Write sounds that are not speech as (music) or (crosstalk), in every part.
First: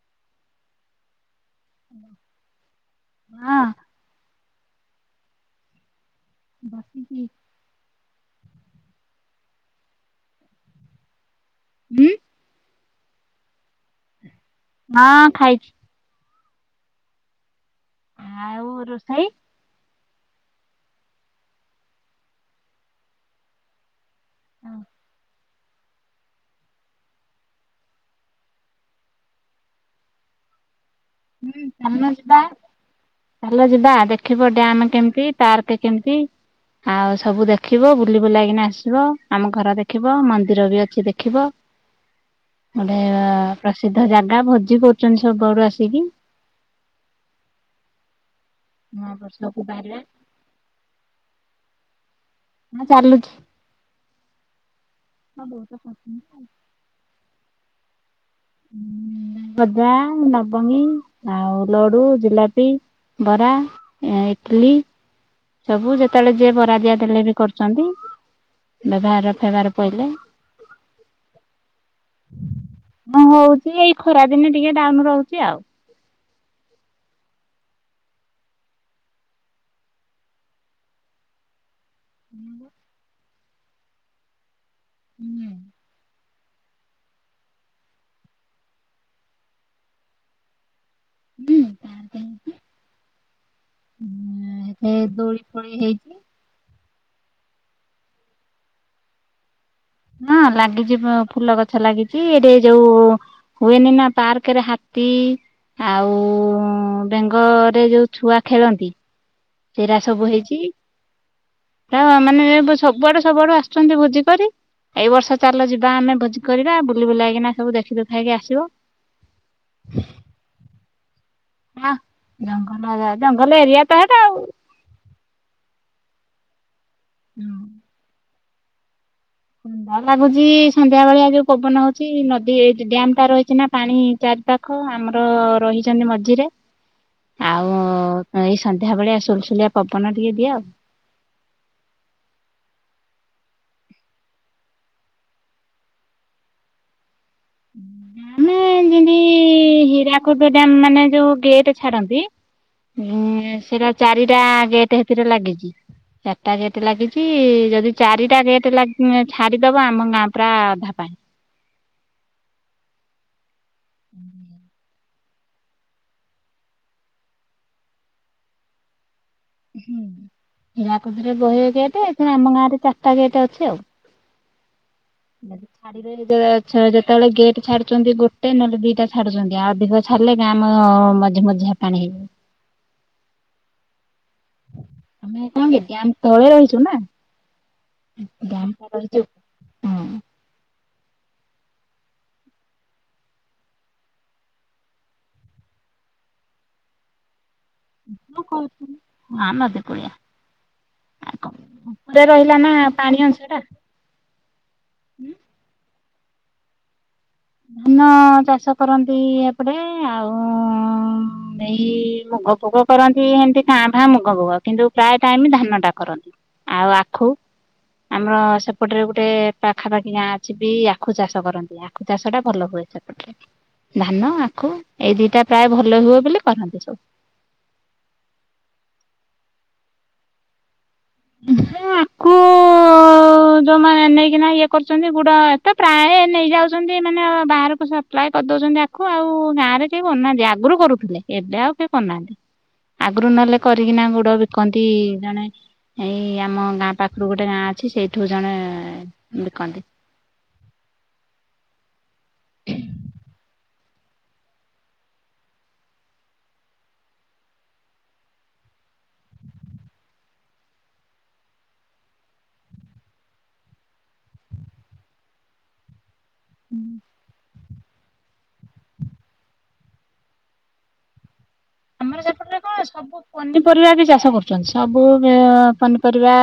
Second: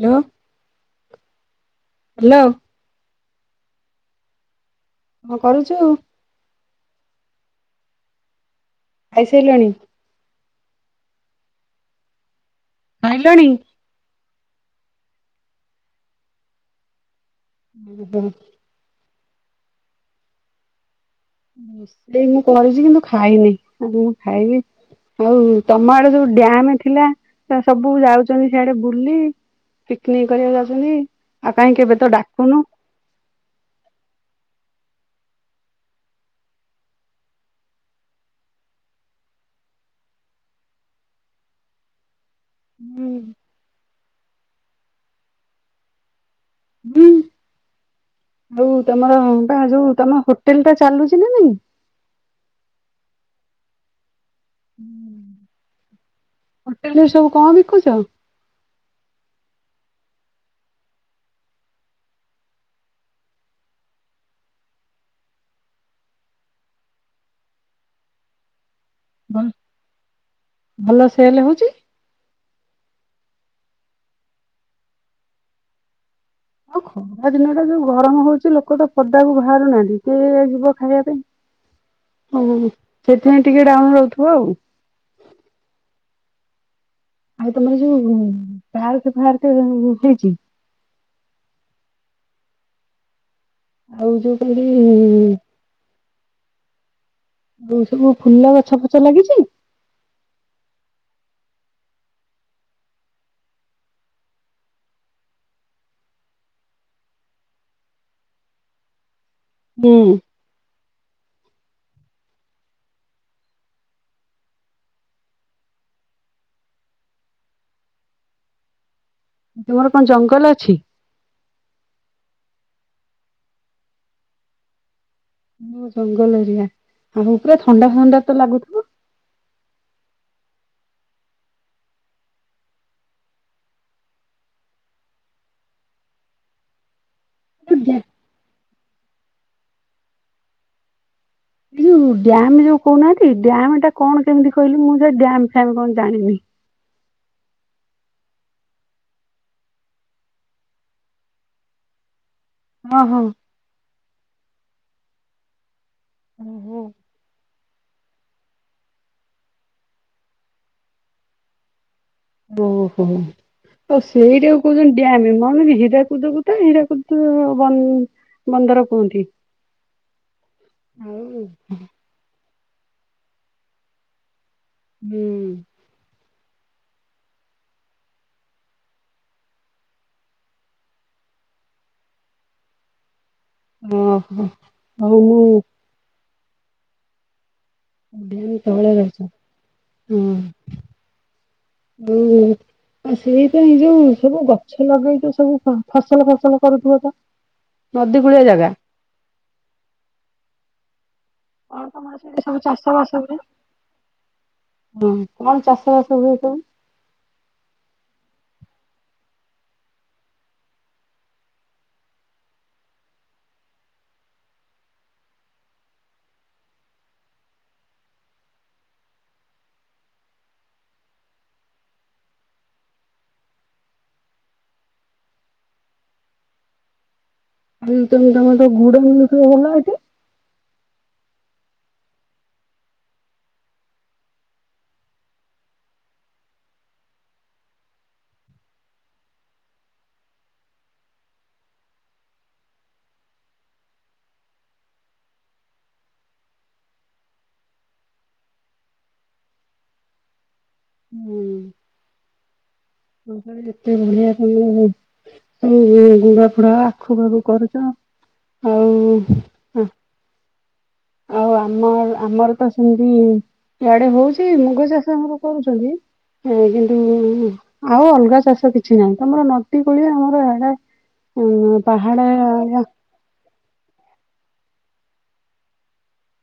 Hello hello ହଁ କଣ କରୁଛୁ? ବାସିଛି। ଖାଇସାଇ ଲୁଣି ହଁ ଖାଇଲଣି ହଁ ଖାଇଛି। ହୁଁ ହୁଁ ଖାଇ ରୋଷେଇ ମୁଁ କରିଛି କିନ୍ତୁ ଖାଇନି ଖାଇବି ଆଉ ତମ ଆଡ ଯୋଉ ଡ୍ୟାମ ଥିଲା ସବୁ ଯାଉଛନ୍ତି ସିଆଡେ ବୁଲି ପିକନିକ କରିବାକୁ ଯାଉଛନ୍ତି। ଆଉ ହୁଁ କାହିଁ କେବେ ତ ଚାଲୁନା ଯିବା ଡାକୁନୁ। ଚାଲ ଯିବା ଦେଖିବ ଡ୍ୟାମ କେମତି ପାର୍କ କେମିତି ଆଉ ସବୁ ଦେଖିବ ବୁଲି ବୁଲିକିନା ଆସିବ ଆମ ଘର ଦେଖିବ ମନ୍ଦିର ବି ଅଛି ଦେଖିବ। ଗୋଟେ ପ୍ରସିଦ୍ଧ ଜାଗା ଭୋ ଭୋଜି କରୁଛନ୍ତି ସବୁ ଆଡୁ ଆସିକି ବୁଲି ହଉ ନୂଆ ତମର ବା ବର୍ଷକୁ ଯୋଉ ବାହାରିବା ତମ ହୋଟେଲ ଟା ଚାଲୁଛି ନା ନାଇଁ ହଁ ଚାଲଲୁଛି। ହଁ ବହୁତ ଖର୍ଚ୍ଚ ହେଇଚି ଆଉ କହୁଛ ଗଜା, ଲବଙ୍ଗୀ, ଆଉ ଲଡୁ, ଜିଲାପି, ବରା, ଇଟଲି ସବୁ ଯେତେବେଳେ ଯିଏ ବରା ଦିଆ ଦେଲେ ବି କରୁଛନ୍ତି। ବ୍ୟବହାର ଫ୍ୟବହାର ପଇଲେ ଭଲ ସେଲ ହଉଛି? (inaudible) ହଁ ହଉଛି ଏଇ ଖରା ଦିନେ ଟିକେ ଡାଉନ ରହୁଛି ଆଉ। ଆଉ ଖରା ଦିନ ଟା ଯୋଉ ଗରମ ହଉଛି ଲୋକ ତ ପଦାକୁ ବାହାରୁନାହାନ୍ତି କିଏ ଯିବ ଖାଇବା ପାଇଁ ଓ ସେ ନାଇଁ ଟିକେ ଡାଉନ ରହୁଥିବ ଆଉ ହୁଁ। ଆଉ ତମର ଯୋଉ ପାର୍କ ଫାର୍କ ହେଇଛି। ହୁଁ ପାର୍କ ହେଇଛି। ଆଉ ଯୋଉ କାଲି ଫୋଳି ହେଇଛି। ହଉ ସବୁ ଫୁଲ ଗଛ ଫଛ ଲାଗିଛି ହଁ ଲାଗିଛି ଫୁଲ ଗଛ ଲାଗିଛି ଏଠି ଯୋଉ ହୁଏନି ନା ପାର୍କରେ ହାତୀ ଆଉ ବେଙ୍ଗରେ ଯୋଉ ଛୁଆ ଖେଳନ୍ତି ସେରା ହୁଁ। ସବୁ ହେଇଛି। ମାନେ ସବୁଆଡୁ ସବୁଆଡୁ ଆସୁଛନ୍ତି ଭୋଜି କରି ଏଇ ବର୍ଷ ଚାଲ ଯିବା ଆମେ ଭୋଜି କରିବା ବୁଲି ବୁଲାଇକିନା ସବୁ ଦେଖି ଦେଖିଦୁଖାକି ଆସିବ। ତୁମର କଣ ଜଙ୍ଗଲ ଅଛି। ହ ଜଙ୍ଗଲ ଏରିଆ ଟା ଭଲ ଏରିଆ ଟା ହେଟା ଆଉ। ମୁ ଜଙ୍ଗଲ ଏରିଆ ଆଉ ପୁରା ଥଣ୍ଡା ଥଣ୍ଡା ତ ଲାଗୁଥିବ। ଲାଗୁଛି ସନ୍ଧ୍ୟା ଭଳିଆ ଯୋଉ ପବନ ହଉଛି ନଦୀ ଏ ଡ୍ୟାମ ଟା ରହିଛି ନା ପାଣି ଚାରି ପାାଖ ଆମର ରହିଛନ୍ତି ମଝିରେ ଆଉ ଏ ଏଇ ସନ୍ଧ୍ୟା ଭଳିଆ ସୁଲସୁଲିଆ ପବନ ଟିକେ ଦିଏ ଆଉ। ଯୋଉ ଡ୍ୟାମ ଯୋଉ କହୁନାହାନ୍ତି ଡ୍ୟାମ ଟା କଣ କେମିତି କହିଲି ମୁଁ ସେ ଡ୍ୟାମ ଫ୍ୟାମ କଣ ଜାଣିନି। ମାନେ ଯେମତି ହୀରାକୁଦ ଡ଼୍ୟାମ ମାନେ ଯୋଉ ଗେଟ ଛାଡନ୍ତି। ହଁ ହୁଁ ହଁ। ସେଇଟା ଚାରିଟା ଗେଟ୍ ହେଥିରେ ଲାଗିଛି। ଚାରିଟା ଓହୋ। ଗେଟେ ଲାଗିଛି ଯଦି ଯ ଚାରିଟା ଗେଟ ଛାଡିଦବ ଆମ ଗାଁ ପୁରା ଅଧା ପାଣି ଓ ହୋ। ଆଉ ସେଇଟା କୁ କହୁଛନ୍ତି ଡାମେ ମନେ ହୀରାକୁଦକୁ ତ ହୀରାକୁଦ ବନ୍ଦର କୁହନ୍ତି- ହୁଁ ହରାକୁଦରେ ଆଉ ବହେ ଗେଟ୍ ଏଠି ଆମ ଗାଁ- ଚାରିଟା ଗେଟ୍ ଅଛି ଆଉ। ଯଦି ହୁଁ ଛାଡ଼ିଦେବେତ ଯେତେବେଳେ ଗେଟ୍ ଛାଡୁଛନ୍ତି ଗୋଟେ ନହେଲେ ଦିଟା ଛାଡୁଛନ୍ତି ଆଉ ଅଧିକ ଛାଡିଲେ ଗାଁ ମଝି ମଝିଆ ପାଣି ହେଇଜିବ। ମୁଁ। ହଉ ଆମେ ହଉ। କଣ କି ଡ୍ୟାମ୍ ତଳେ ରହିଛୁ ନା ବାନୀ ଡ୍ୟାମ୍ ତ ଟା ବଳ ରହିଛୁ ରହିଛ ହଁ ହୁଁ ଆଉ ସେଇପାଇ ଯୋଉ ସବୁ ଗଛ ଲଗେଇଥ ସବୁ ଫସଲ ଫସଲ କରୁଥିବ ତ ନଦୀ କୂଳିଆ ଜାଗା କହୁ ହଁ ମତେ କଆ କଣ ତମର ସେଠି ସବୁ ପାଣି ଚାଷବାସ ଅଂଶ ହୁଏ ଟା। ହଁ କଣ ଚାଷବାସ ହଁ ପା ଧାନ ଚାଷ କରନ୍ତି, ଏପଟେ ଆଉ ଏଇ ମୁଗ ଫୋଗ କରନ୍ତି, ଏମିତି କାଁ ଭାଁ ମୁଗ ଫୋଗ କିନ୍ତୁ ପ୍ରାୟ ଟାଇମ ଧାନ ଟା କରନ୍ତି ଆଉ ଆଖୁ ଆମର ସେପଟରେ ଗୋଟେ ପାଖାପାଖି ଗାଁ ଅଛି ବି ଆଖୁ ଚାଷ କରନ୍ତି ଆ ଚାଷ ଟା ଭଲ ହୁଏ ସେପଟେ ଧାନ ଆଖୁ ଏଇ ଦିଟା ପ୍ରାୟ ଭଲ ହୁଏ ବୋଲି କରନ୍ତି ସବୁ ଆ ତମେ ତମର ତ ଘୋଡ଼ାଷ ବଲାଛି ଆଖୁ ଯୋଉମାନେ ନେଇକିନା ଇଏ କରୁଛନ୍ତି ଗୁଡ ଏତ ପ୍ରାୟ ନେଇଯାଉଛନ୍ତି ମାନେ ବାହାରକୁ ସପ୍ଲାଏ କରିଦଉଛନ୍ତି ଆଖୁ ଆଉ ଗାଁ ରେ ଟଏ କରୁନାହାନ୍ତି ଆଗରୁ କରୁଥିଲେ ଏବେ ଆଉ କିଏ କରନାହାନ୍ତି ଆଗରୁ ନହେଲେ କରିକିନା ଗୁଡ ବିକନ୍ତି ଜଣେ ଏଇ ଆମ ଗାଁ ପାଖରୁ ଗୋଟେ ଗାଁ ଅଛି ସେଇଠୁ ଜଣେ ବିକନ୍ତି ହ ଏତେ ଭଳିଆ ତମ ଗୁଡା ଫୁଡା ଆଖୁ ବାଖୁ କରୁଛ ଆଉ ଆଉ ଆମର ଆମର ତ ସେମିତି ଇଡେ ହଉଛି ମୁଗ ଚାଷ ଆମର କରୁଛନ୍ତି। କିନ୍ତୁ ଆଉ ଅଲଗା ଚାଷ କିଛି ନାହିଁ ତମର ନଦୀ କୋଳିଆ ଆମର ଏଡା ହଁ ପହାଡ଼ ନିପରିବା ବି ଚାଷ କରୁଛନ୍ତି, ସବୁ ପନିପରିବା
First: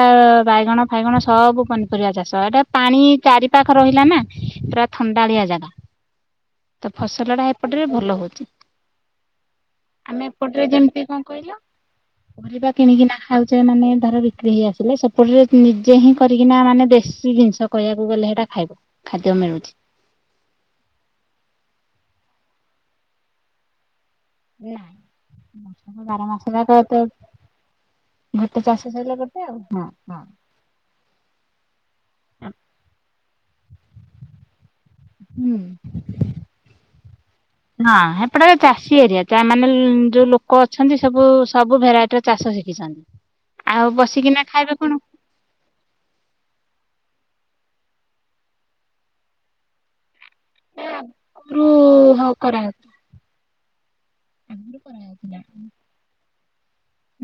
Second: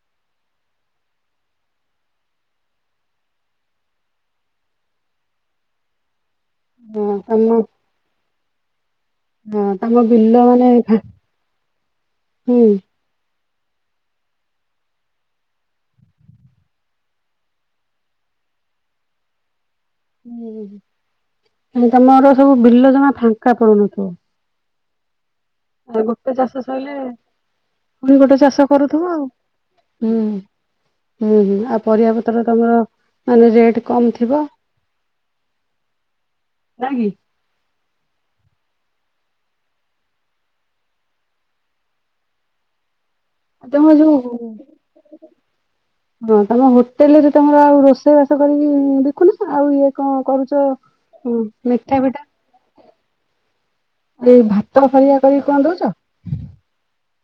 ବାଇଗଣ ଫାଇଗଣ ସବୁ ପନିପରିବା ଚାଷ ଏଟା ପାଣି ଚାରି ପାାଖ ରହିଲା ନା ପୁରା ଥଣ୍ଡାଳିଆ ଜାଗା ତ ଫସଲଟା ଏପଟେରେ ଭଲ ହଉଚ ହଁ ଆମେ ଏପଟରେ ଯେମିତି କଣ କହିଲ ହୁଁ ପରିବା କିଣିକି ନା ଖାଉଛ ମାନେ ଧର ବିକ୍ରି ହେଇ ଆସିଲେ ସେପଟରେ ନିଜେ ହିଁ କରିକିନା ମାନେ ଦେଶୀ ଜିନିଷ କହିବାକୁ ଗଲେ ସେଟା ଖାଇବ ଖାଦ୍ୟ ମିଳୁଛି ତମର ସବୁ ବିଲ ଜମା ଫାଙ୍କା ପଡୁନଥିବ ନାଁ ଆ ଗୋଟେ ଚାଷ ସରଲେ ପୁଣି ଗୋଟେ ଚାଷ କରୁଥିବ ସରିଲେ ଆଉ ଗୋଟେ ହଁ ହଁ ହୁଁ ହୁଁ ଆଉ ପରିବାପତ୍ର ତମର ମାନେ ରେଟ୍ କମ୍ ଥିବ। ହୁଁ ନା କି? ହଁ ଏପଟ ଚାଷୀ ଏରିଆ ମାନେ ଯୋଉ ଲୋକ ଅଛନ୍ତି ସବୁ ସବୁ ଭେରାଇଟିର ଚାଷ ଶିଖିଛନ୍ତି। ଆ ଆଉ ତମେ ଯୋଉ ବସିକିନା ଖାଇବେ କଣ (inaudible) ଯୋଉ ତମ ହୋଟେଲରେ। ତମର ଆଉ ରୋଷେଇ ବାସ କରିକି ଦେଖୁନ ଆଉ ଇଏ କଣ? କରୁଛ ହୁଁ (inaudible) ଋ ମିଠା (unintelligible) ଫିଠା ହଁ କରା ହେଇ ଥିଲା। ଏଇ ଭାତ ଫରିଆ କରିକି କଣ ଦଉଚ?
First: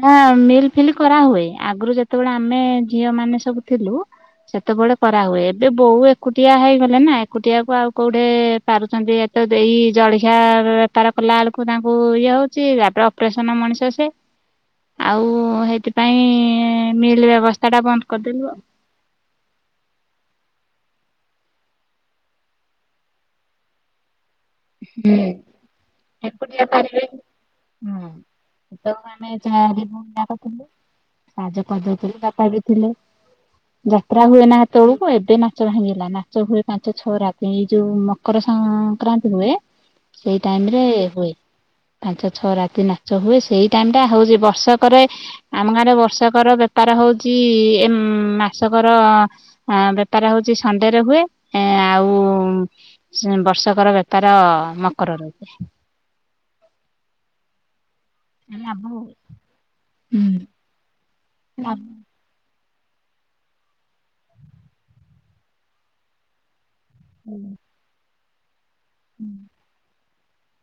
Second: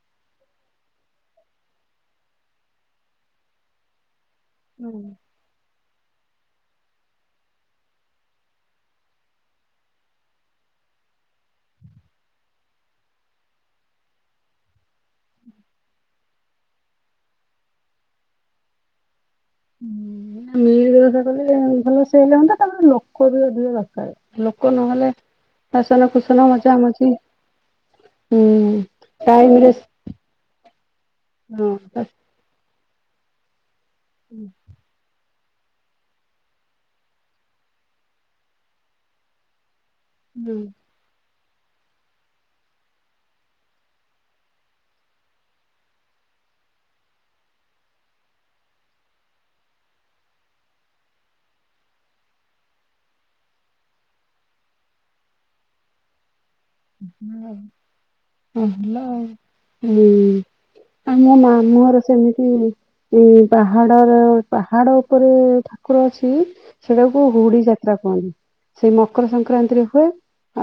ନା ମିଲ୍ ଫିଲ୍ କରାହୁଏ ଆଗରୁ ଯେତେବେଳେ ଆମେ ଝିଅ ମାନେ ସବୁ ଥିଲୁ (inaudible) ସେତେବେଳେ କରାହୁଏ। ଏ ବୋଉ ଏକୁଟିଆ ହେଇଗଲେ ନା ଏକୁଟିଆକୁ ଆଉ କୋଉଠେ ପାରୁଛନ୍ତି ଏତ ଦେଇ ଜଳିଖିଆ ବେପାର କଲା ବେଳକୁ ତାଙ୍କୁ ଇଏ ହଉଛି ତାପରେ ଅପରେସନ ମଣିଷ ସେ ଆଉ ହେଥିପାଇଁ ମିଲ୍ ବ୍ୟବସ୍ଥା ଟା ବନ୍ଦ କରିଦେଲୁ ଆଉ। ହୁଁ ମିଲ୍ ବ୍ୟବସ୍ଥା କଲେ ଏଁ ଭଲ ସେଲ୍ ହନ୍ତା ତା ପରେ ଲୋକ ବି ଅଧିକ ଦରକାରେ। ହୁ କୁସନ ଏକୁଟିଆ ମଜା ପାରିବେ ମଜି ହୁଁ ତ ଆମେ ଟାଇମରେ ଚାରି ଭଉଣୀ ହଁ ଯାଙ୍କ ଥିଲୁ (inaudible) ଥିଲେ ଯାତ୍ରା ହୁଏ ନା ସେ ତେବେଳକୁ ଏବେ ଗୋଟେ ମାଛ ଭାଙ୍ଗିଗଲା ମାଛ ହୁଏ ପାଞ୍ଚ ଛଅ ରାତି ଏଇ ଯୋଉ ମକର ସଂକ୍ରାନ୍ତି ହୁଏ ସେଇ ଟାଇମ୍ ରେ ହୁଏ। ପାଞ୍ଚ ଛଅ ରାତି ନାଚ ହୁଏ। ସେଇ ଟାଇମ୍ ଟା ହଉଚି ବର୍ଷକରେ ଆମ ଗାଁରେ ବର୍ଷକର ବେପାର ହଉଚି ଇ -ଇ ମାସକର ବେପାର ହଉଚି ସଣ୍ଡେରେ ହୁଏ। ଆଉ ଉପରେ ଉପରେ ବର୍ଷକର ବେପ ତାର ମକର ରହୁଛି ହୁଁ ହଁ ଭଲ ଆଉ ହୁଏ। ଆଉ ମୋ ଲାଭ ମାମୁଁ ଘର ସେମିତି ଉ ପାହାଡର ପାହାଡ ଉପରେ ଠାକୁର ଅଛି ସେଇଟାକୁ କ ହୁଡି ଯାତ୍ରା କୁହନ୍ତି। ସେଇ ମକର ସଂକ୍ରାନ୍ତିରେ ହୁଏ।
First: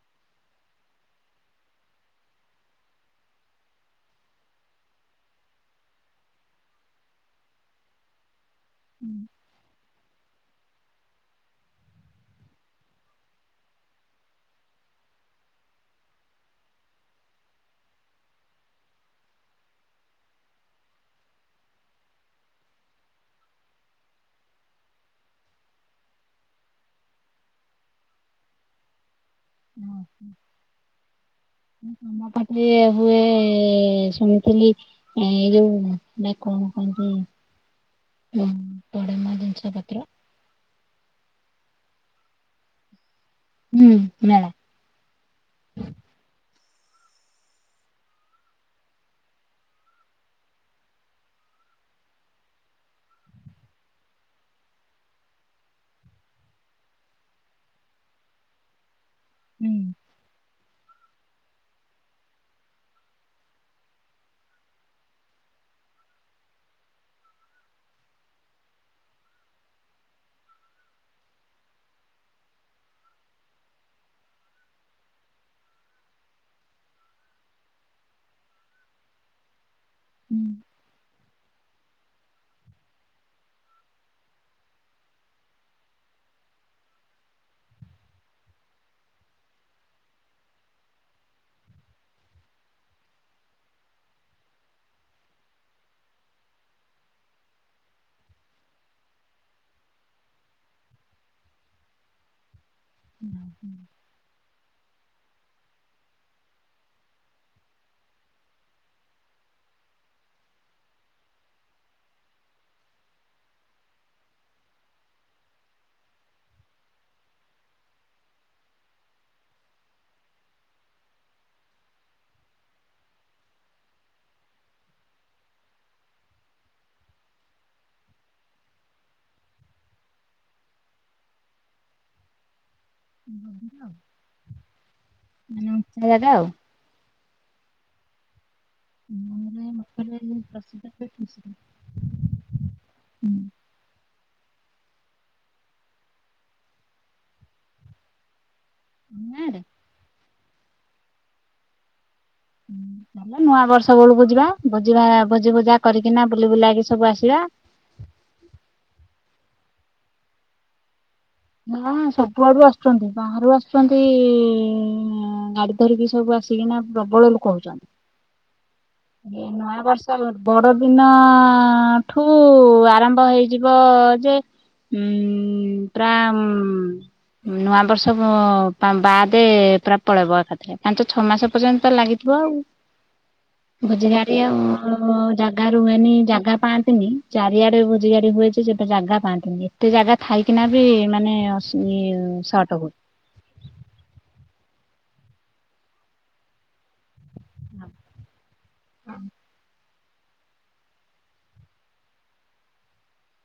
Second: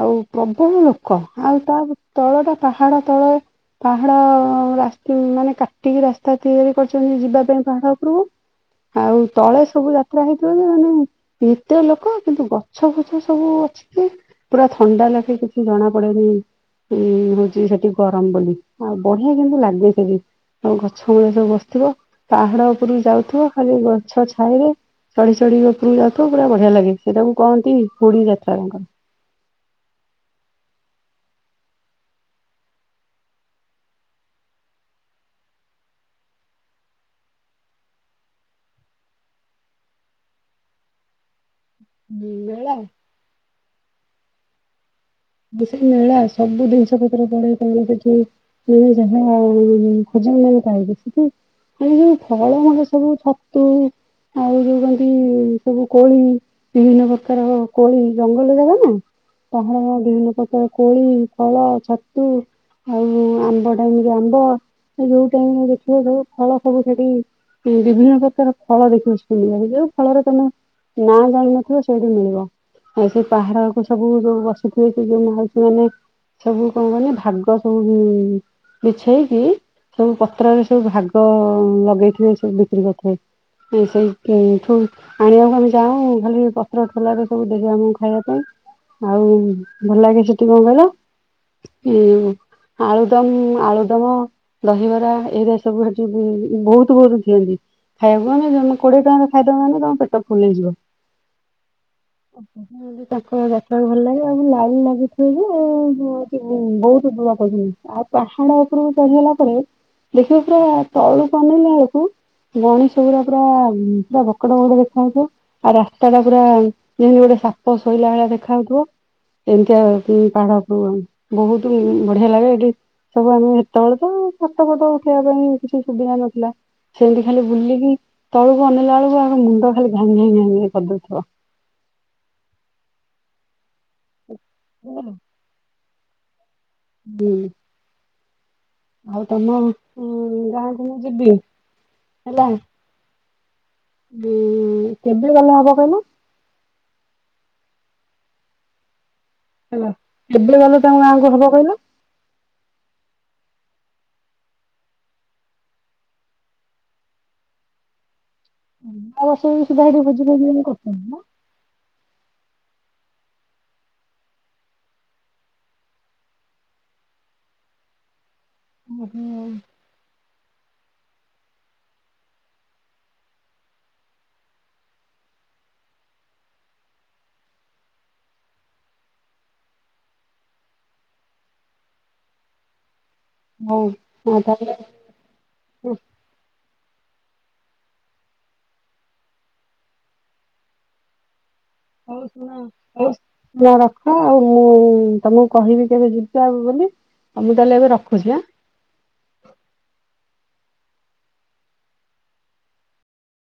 ଆଉ ପ୍ରବଳ ଲୋକ କଣ ଆଉ ତା ତଳ ଟା ପାହାଡ ତଳ ପାହାଡ଼ ମାନେ କାଟିକି ରାସ୍ତା ତିଆରି କରିଛନ୍ତି ଯିବା ପାଇଁ ପାହାଡ଼ ଉପରକୁ ଆଉ ତଳେ ସବୁ ଯାଗ (unintelligible) ହେଇଥିବ ଯେ ମାନେ ନିତ ଲୋକ କିନ୍ତୁ ଗଛ ଫଛ ସବୁ ଅଛି କି ପୁରା ଥଣ୍ଡା ଲାଖେ କିଛି ଜଣା (unintelligible) ହଉଛି ସେଠି ଗରମ ବୋଲି ଆଉ ବଢିଆ କିନ୍ତୁ ଲାଗେ ସେଠି ଗଛ ମୂଳେ ସବୁ ବସିଥିବ ପାହାଡ ଉପରୁକୁ ଯାଉଥିବ ଖାଲି ଗଛ ଛାଇରେ ଚଢି ସଢି ଉପକୁ ଯାଉଥିବ ପୁରା ବଢିଆ ଲାଗେ ସେଟାକୁ କହନ୍ତି ହୁଡି ଯାତ୍ରା ତାଙ୍କର। ଓ ତମାପଟ ହୁଏ ଶୁଣିଥିଲି ଏଇ ଯୋଉ ନା କଣ କହନ୍ତି (unintelligible) ପଡିମା ଜିନିଷ ପତ୍ର (unintelligible) (inaudible) ହୁଁ ମେଳା (unintelligible) ସେଇ ମେଳା ସବୁ ଜିନିଷ ପତ୍ର ପଳେଇ ପାଇଁ ସେଠ (unintelligible) ଯୋଉ ଫଳ ମୂଳ ମାନେ ସବୁ ଛତୁ ଆଉ ଯୋଉ କନ୍ତି ସବୁ କୋଳି ବିଭିନ୍ନ ପ୍ରକାର କୋଳି ଜଙ୍ଗଲ ଜାଗା ନା ହୁଁ ଓହୋ କୋଳି ଫଳ ଛତୁ ଆଉ ଆମ୍ବ ଟାଇମ୍ ରେ ଆମ୍ବ ଯୋଉ ଟାଇମ୍ ଦେଖିବ ସେ ଫଳ ଫଳ ସବୁ ସେଠି ବିଭିନ୍ନ ପ୍ରକାର ଫଳ ଦେଖିବ ସେଇଠି ମିିଳିବ ଯୋଉ ଫଳରେ ତମେ ନାଁ ଜାଣିନଥିବ ସେଇଠି ମିଳିବ ଆଉ ସେଇ ପାହାଡକୁ ସବୁ ଯୋଉ (unintelligible) ଯୋଉ ହଉଛି ମାନେ ସବୁ କଣ କହନି ଭାଗ ସବୁ ବିଛେଇକି ସବୁ ହୁଁ ପତ୍ରରେ ସବୁ ଭାଗ ଲଗେଇଥିବେ ସବୁ ବିକ୍ରି କରିଥାଏ ସେଇଠୁ ଆଣିବାକୁ ଆମେ ଯାଉ ଖାଲି ପତ୍ର ଠୋଲାାରେ ସବୁ ଦେବେ ଆମକୁ ଖାଇବା ପାଇଁ ଆଉ ଭଲ ଲାଗେ ସେଠି କଣ କହିଲ ଏଇ ଆଳୁଦମ୍ ଆଳୁଦମ ଦହିବରା ଏଇଟା ସବୁ ହଉଛି ସେଠି ବହୁତ ବହୁତ ଦିଅନ୍ତି ଖାଇବାକୁ ମାନେମେ କୋଡିଏ ଟଙ୍କାର ଖାଇଦବ ମାନେ ତମ ପେଟ ଫୁଲେଇଯିବ। (unintelligible) ଭଲ ଲାଗେ ଲାଲ ଲାଗୁଥିବ ଯେ ବହୁତ ବଡ ପିନ ଆଉ ପାହାଡ ଉପରକୁ ଚଢିଗଲା ପରେ ଦେଖିବ ପୁରା ତଳୁ ବନେଇିଲା ବେଳକୁ ଗଣେଶ ପୁରା ପୁରା ପୁରା ବକଡ ବକଡ ଦେଖା ହାଉଉଥିବ ଆଉ ରାସ୍ତା ଟା ପୁରା ଯେମିତି ଗୋଟେ ସାପ ଶୋଇଲା ଭଳିଆ ଦେଖା ହଉଥିବ। ଏମିତି ଆଉ ପାହାଡକୁ ବହୁତ ବଢିଆ ଲାଗେ ଏଠି ସବୁ ଆମେ ସେତେବେଳେ ତ ଫଟ ଫଟ ଉଠେଇବା ପାଇଁ କିଛି ସୁବିଧା ନଥିଲା ସେମିତି ଖାଲି ବୁଲିକି ତଳକୁ ଅନେଇଲା ବେଳକୁ ଆ ମୁଣ୍ଡ ଖାଲି ଘାଙ୍ଗି ଘାଙ୍ଗି ଘାଙ୍ଗି କରିଦଉଥିବ। ହ ହୁଁ ସେ ଦାଦା ଆଉ। ହୁଁ ଆଉ ତମ ଆମର ଉ ମକରରେ ପ୍ରସିଦ୍ଧ ଗାଁକୁ ମୁଁ ହୁଏ ଯିବି ଖୁସିରେ। ହେଲା। ହୁଁ ଉଁ କେବେ ଗଲେ ହବ କହିଲୁ। ଆମ ଗାଁରେ ହେଲା। କେବେ ଗଲେ ତାଙ୍କ ଗାଁଙ୍କୁ ହବ କହିଲ। ତାଲେ ନୂଆ ବର୍ଷ ବେଳକୁ ଯିବା। ଭୋଜି ଭୋଜି ଭୋଜା କରିକିନା ବୁଲି ବୁଲାକି ସବୁ ଆସିବା। (inaudible) ଷ ସୁଧା ହେଇଡି ଭୋଜନ ଭ କର ନା ନା ସବୁଆଡୁ ଆସୁଛନ୍ତି ବାହାରୁ ଆସୁଚନ୍ତି। ଗାଡି ଧରିକି ସବୁ ଆସିକିନା ପ୍ରବଳ ଲୋକ ହଉଛନ୍ତି। ହଉ ଏ ନୂଆ ବର୍ଷ ବଡଦିନ ଠୁ ଆରମ୍ଭ ହେଇଯିବ ଯେ ଉଁ ପୁରା ନୂଆ ବର୍ଷ ବାଦ ପୁରା ପଳେଇବ ଏକାଥରେ ପାଞ୍ଚ ଛଅ ମାସ ପର୍ଯ୍ୟନ୍ତ ତ ଲାଗିଥିବ ଆଉ। ହଉ ଭୋଜି ଗାଡି ହଁ ଆଉ ତାହେଲେ ଜାଗା ରୁହେନି ଜାଗା ପାଆ ଚାରିଆଡେ ଭୋଜି ଗାଡି ହୁଏଯେ ସେଟି ଜାଗା ପାଆନ୍ତିନି। ଏତେ ଜାଗା ଥାଇକି ନା ବି ମାନେ ଅ ହଉ ଶୁଣ ହଉ ରଖ ଆଉ ମୁଁ ହୁଁ ତମକୁ କହିବି କେବେ ଯିବା ଆଉ ବୋଲି ଆଉ ମୁଁ ତାହେଲେ ଏବେ ରଖୁଛି ଆଁ। (inaudible)